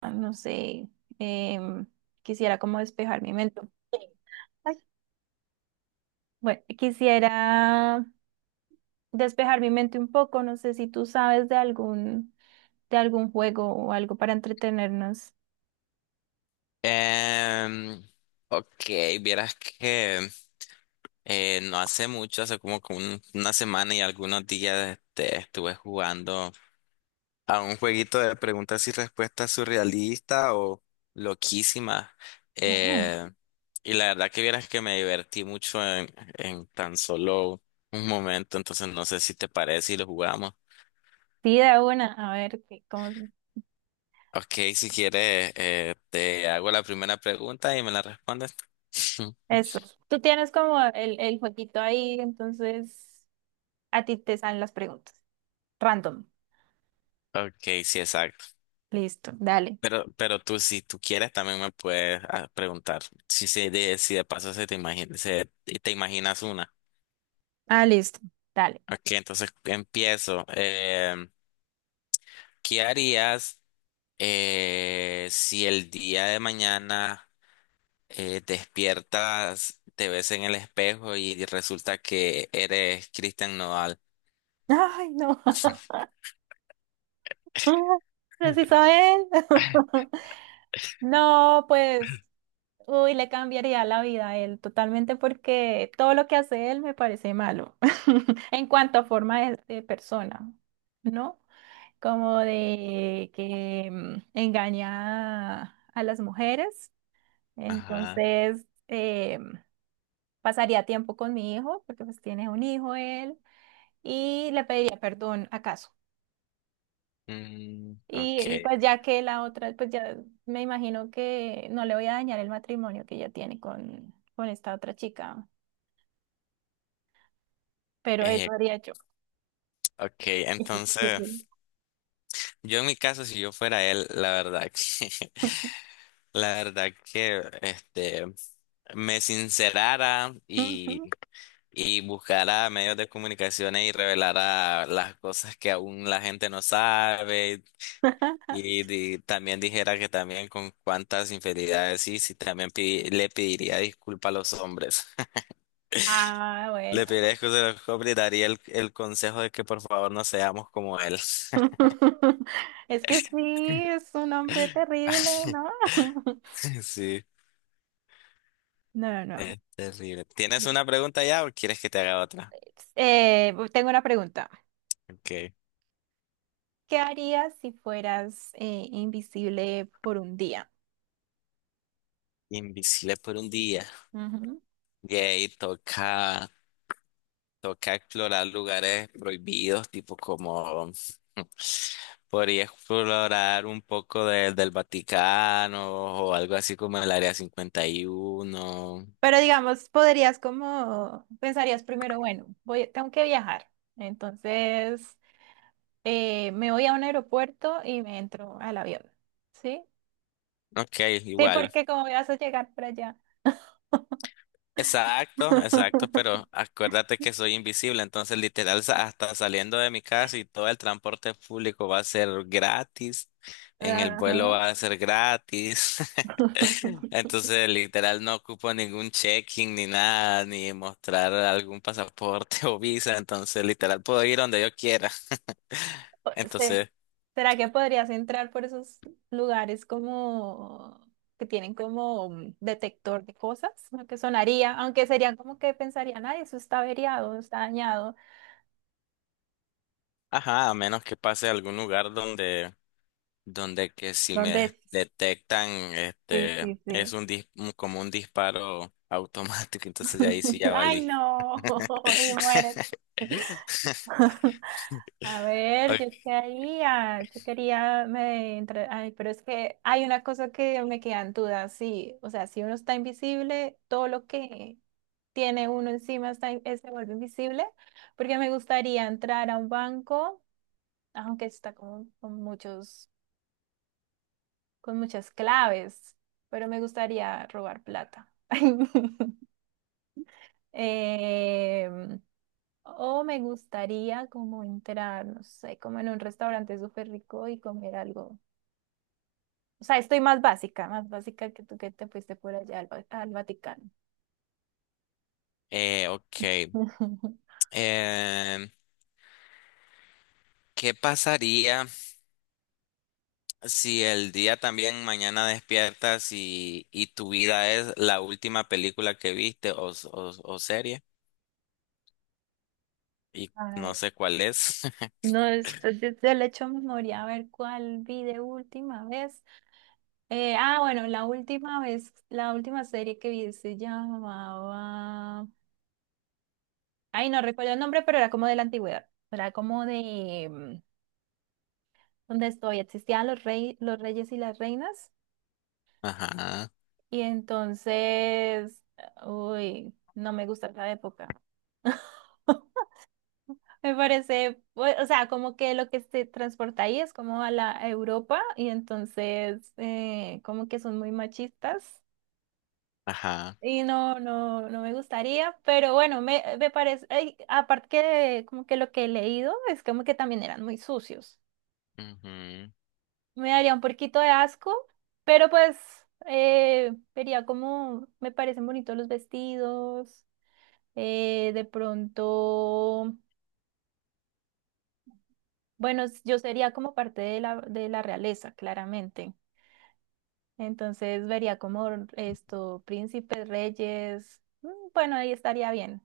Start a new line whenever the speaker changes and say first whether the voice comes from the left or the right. right: Ah, no sé, em, quisiera como despejar mi mente. Bueno, quisiera despejar mi mente un poco, no sé si tú sabes de algún juego o algo para entretenernos.
left: Em, ok, vieras que no hace mucho, hace como que una semana y algunos días estuve jugando a un jueguito de preguntas y respuestas surrealista o loquísima.
right: Oh.
left: Eh, y la verdad que vieras que me divertí mucho en tan solo un momento, entonces no sé si te parece y lo jugamos.
right: Sí, de una, a ver, qué- cómo-
left: Ok, si quieres, te hago la primera pregunta y me la respondes.
right: eso. Tú tienes como el jueguito ahí, entonces a ti te salen las preguntas. Random.
left: Ok, sí, exacto.
right: Listo. Dale.
left: Pero tú, si tú quieres, también me puedes preguntar si de paso se te imagina, se, te imaginas una.
right: Ah, listo. Dale.
left: Ok, entonces empiezo. ¿Qué harías si el día de mañana despiertas, te ves en el espejo y resulta que eres Christian Nodal?
right: Ay, no. Preciso es. No, pues. Uy, le cambiaría la vida a él totalmente porque todo lo que hace él me parece malo en cuanto a forma de persona, ¿no? Como de que engaña a las mujeres.
left: Ajá.
right: Entonces, pasaría tiempo con mi hijo porque pues tiene un hijo él y le pediría perdón acaso.
left: Mm,
right: Y
left: ok.
right: pues ya que la otra, pues ya me imagino que no le voy a dañar el matrimonio que ella tiene con esta otra chica. Pero eso
left: Eh,
right: haría yo.
left: ok, entonces.
right: Sí.
left: Yo en mi caso, si yo fuera él, la verdad que, la verdad que, este, me sincerara y,
right: Ujú.
left: buscara medios de comunicaciones y revelara las cosas que aún la gente no sabe y, también dijera que también con cuántas infidelidades sí, sí, también le pediría disculpas a los hombres.
right: Ah, bueno.
left: Le pediría disculpas a los hombres y daría el consejo de que por favor no seamos como él.
right: Es que sí, es un hombre terrible, ¿no?
left: Sí.
right: No, no.
left: Es terrible. ¿Tienes una pregunta ya o quieres que te haga otra?
right: Tengo una pregunta.
left: Ok.
right: ¿Qué harías si fueras invisible por un día?
left: Invisible por un día.
right: Ujú.
left: Yay, toca explorar lugares prohibidos, tipo como podría explorar un poco del Vaticano o algo así como el Área 51.
right: Pero digamos, podrías como, pensarías primero, bueno, voy, tengo que viajar. Entonces, me voy a un aeropuerto y me entro al avión. ¿Sí?
left: Ok,
right: Sí,
left: igual.
right: porque como vas a llegar para allá.
left: Exacto, exacto, pero acuérdate que soy invisible, entonces literal hasta saliendo de mi casa y todo el transporte público va a ser gratis, en el vuelo
right: Ajá.
left: va a ser gratis, entonces literal no ocupo ningún check-in ni nada, ni mostrar algún pasaporte o visa, entonces literal puedo ir donde yo quiera.
right: Sí.
left: Entonces,
right: ¿Será que podrías entrar por esos lugares como que tienen como un detector de cosas? Lo que sonaría, aunque serían como que pensarían, ay, eso está averiado, está dañado.
left: ajá, a menos que pase a algún lugar donde que si me
right: ¿Dónde?
left: detectan,
right: Sí,
left: este,
right: sí,
left: es
right: sí.
left: un como un disparo automático, entonces de ahí sí ya
right: Ay,
left: valí.
right: no, y mueres. A ver,
left: Ok,
right: yo quería, me entra- ay, pero es que hay una cosa que me queda en duda, sí, o sea, si uno está invisible, todo lo que tiene uno encima está, in- se vuelve invisible, porque me gustaría entrar a un banco, aunque está como con muchos, con muchas claves, pero me gustaría robar plata. Em, o me gustaría como entrar, no sé, como en un restaurante súper rico y comer algo. O sea, estoy más básica que tú que te fuiste por allá al, Va- al Vaticano.
left: Ok, em, ¿qué pasaría si el día también mañana despiertas y tu vida es la última película que viste o serie? Y no
right: Ay,
left: sé cuál es.
right: no, después de- del hecho memoria, a ver cuál vi de última vez. Ah, bueno, la última vez, la última serie que vi se llamaba. Ay, no recuerdo el nombre, pero era como de la antigüedad. Era como de donde estoy, existían los rey, los reyes y las reinas.
left: Ajá,
right: Y entonces, uy, no me gusta esa época. Me parece, pues, o sea, como que lo que se transporta ahí es como a la a Europa y entonces como que son muy machistas
left: ajá.
right: y no, no, no me gustaría, pero bueno, me parece, ay, aparte que como que lo que he leído es como que también eran muy sucios.
left: Ujú.
right: Me daría un poquito de asco, pero pues vería como me parecen bonitos los vestidos, de pronto, bueno, yo sería como parte de la realeza, claramente. Entonces vería como esto, príncipes, reyes. Bueno, ahí estaría bien.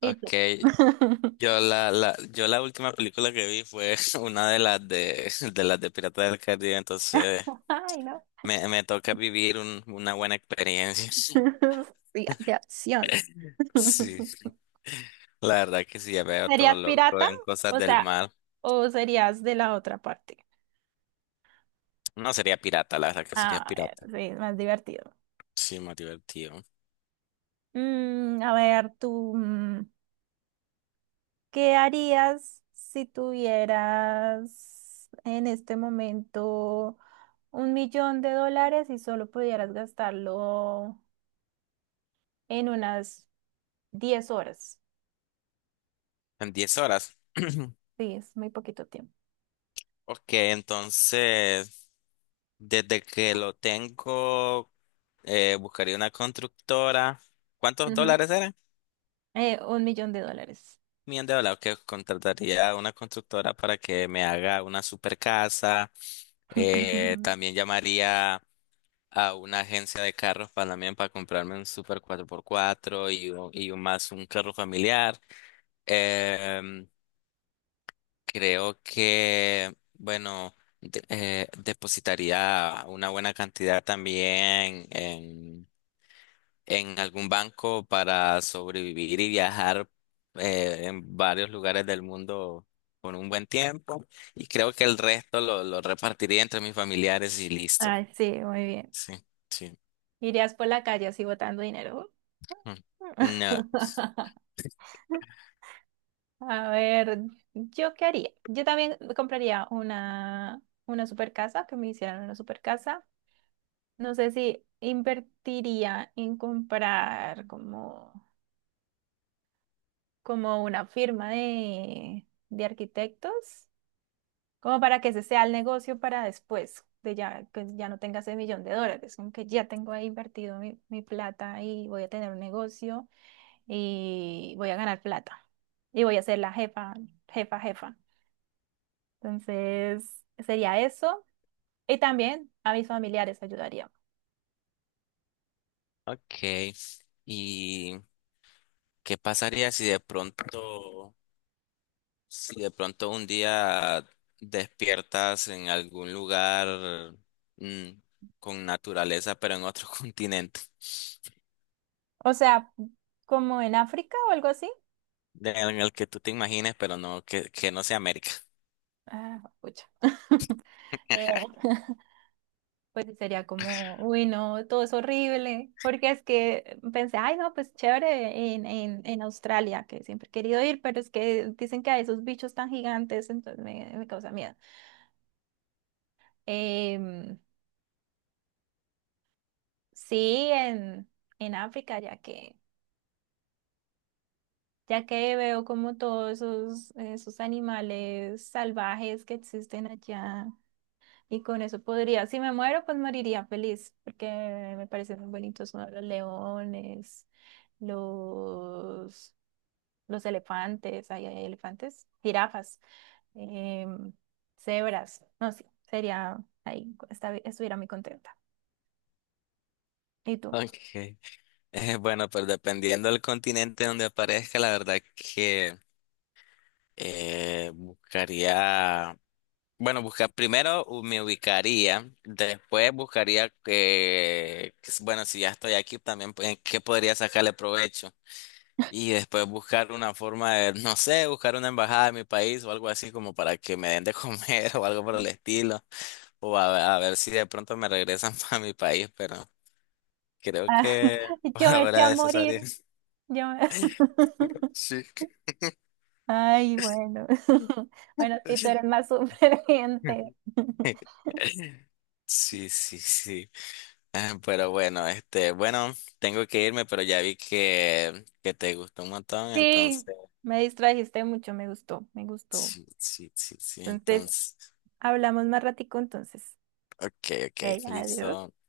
right: ¿Y
left: Ok,
right: tú?
left: Yo la última película que vi fue una de las de Piratas del Caribe, entonces
right: Ay, no.
left: me toca vivir una buena experiencia.
right: Sí, de acción.
left: Sí, la verdad que sí, ya veo todo
right: ¿Serías
left: loco
right: pirata?
left: en cosas
right: O
left: del
right: sea,
left: mar.
right: ¿o serías de la otra parte?
left: No sería pirata, la verdad que sería
right: A ver,
left: pirata.
right: sí, es más divertido.
left: Sí, más divertido.
right: Mm, a ver, tú, ¿qué harías si tuvieras en este momento $1.000.000 y solo pudieras gastarlo? En unas 10 horas.
left: En 10 horas.
right: Sí, es muy poquito tiempo.
left: Ok, entonces, desde que lo tengo, buscaría una constructora. ¿Cuántos
right: Ujú.
left: dólares eran?
right: $1.000.000.
left: Me han hablado que contrataría a una constructora para que me haga una super casa. También llamaría a una agencia de carros para también para comprarme un super 4x4 y, un más un carro familiar. Em, Creo que, bueno, depositaría una buena cantidad también en algún banco para sobrevivir y viajar en varios lugares del mundo por un buen tiempo. Y creo que el resto lo repartiría entre mis familiares y listo.
right: Ay, sí, muy bien.
left: Sí, sí.
right: Irías por la calle así botando dinero.
left: Mm. No.
right: A ver, ¿yo qué haría? Yo también compraría una super casa, que me hicieran una super casa. No sé si invertiría en comprar como, como una firma de arquitectos. Como para que ese sea el negocio para después, de ya que ya no tenga ese $1.000.000, como que ya tengo ahí invertido mi plata y voy a tener un negocio y voy a ganar plata y voy a ser la jefa, jefa, jefa. Entonces, sería eso. Y también a mis familiares ayudaría.
left: Ok. ¿Y qué pasaría si de pronto, un día despiertas en algún lugar mm, con naturaleza, pero en otro continente?
right: O sea, como en África o algo así.
left: En el que tú te imagines, pero no, que no sea América.
right: Ah, pucha. Eh, pues sí, sería como, uy, no, todo es horrible, porque es que pensé, ay, no, pues chévere en Australia, que siempre he querido ir, pero es que dicen que hay esos bichos tan gigantes, entonces me causa miedo. Em, sí, en África, ya que veo como todos esos, esos animales salvajes que existen allá, y con eso podría, si me muero, pues moriría feliz, porque me parecen muy bonitos, ¿no? Los leones, los, los elefantes, ahí hay elefantes, jirafas, em, cebras, no sé, sería ahí, esta- estuviera muy contenta. ¿Y tú?
left: Okay. Bueno, pues dependiendo del continente donde aparezca, la verdad que buscaría, bueno, buscar primero me ubicaría, después buscaría bueno, si ya estoy aquí también, pues, ¿qué podría sacarle provecho? Y después buscar una forma de, no sé, buscar una embajada de mi país o algo así como para que me den de comer o algo por el estilo, o a ver si de pronto me regresan para mi país, pero... Creo
right: Ah,
left: que por
right: yo me eché a
left: ahora es
right: morir,
left: área.
right: yo me-
left: Sí.
right: Ay, bueno, bueno, si tú eres más superviviente.
left: Sí, sí, sí. Ah, pero bueno, este, bueno, tengo que irme, pero ya vi que te gustó un montón,
right: Sí,
left: entonces,
right: me distrajiste mucho, me gustó, me gustó.
left: sí, sí, sí, sí,
right: Entonces,
left: entonces,
right: hablamos más ratico entonces.
left: ok, ok,
right: Hey, adiós.
left: listo.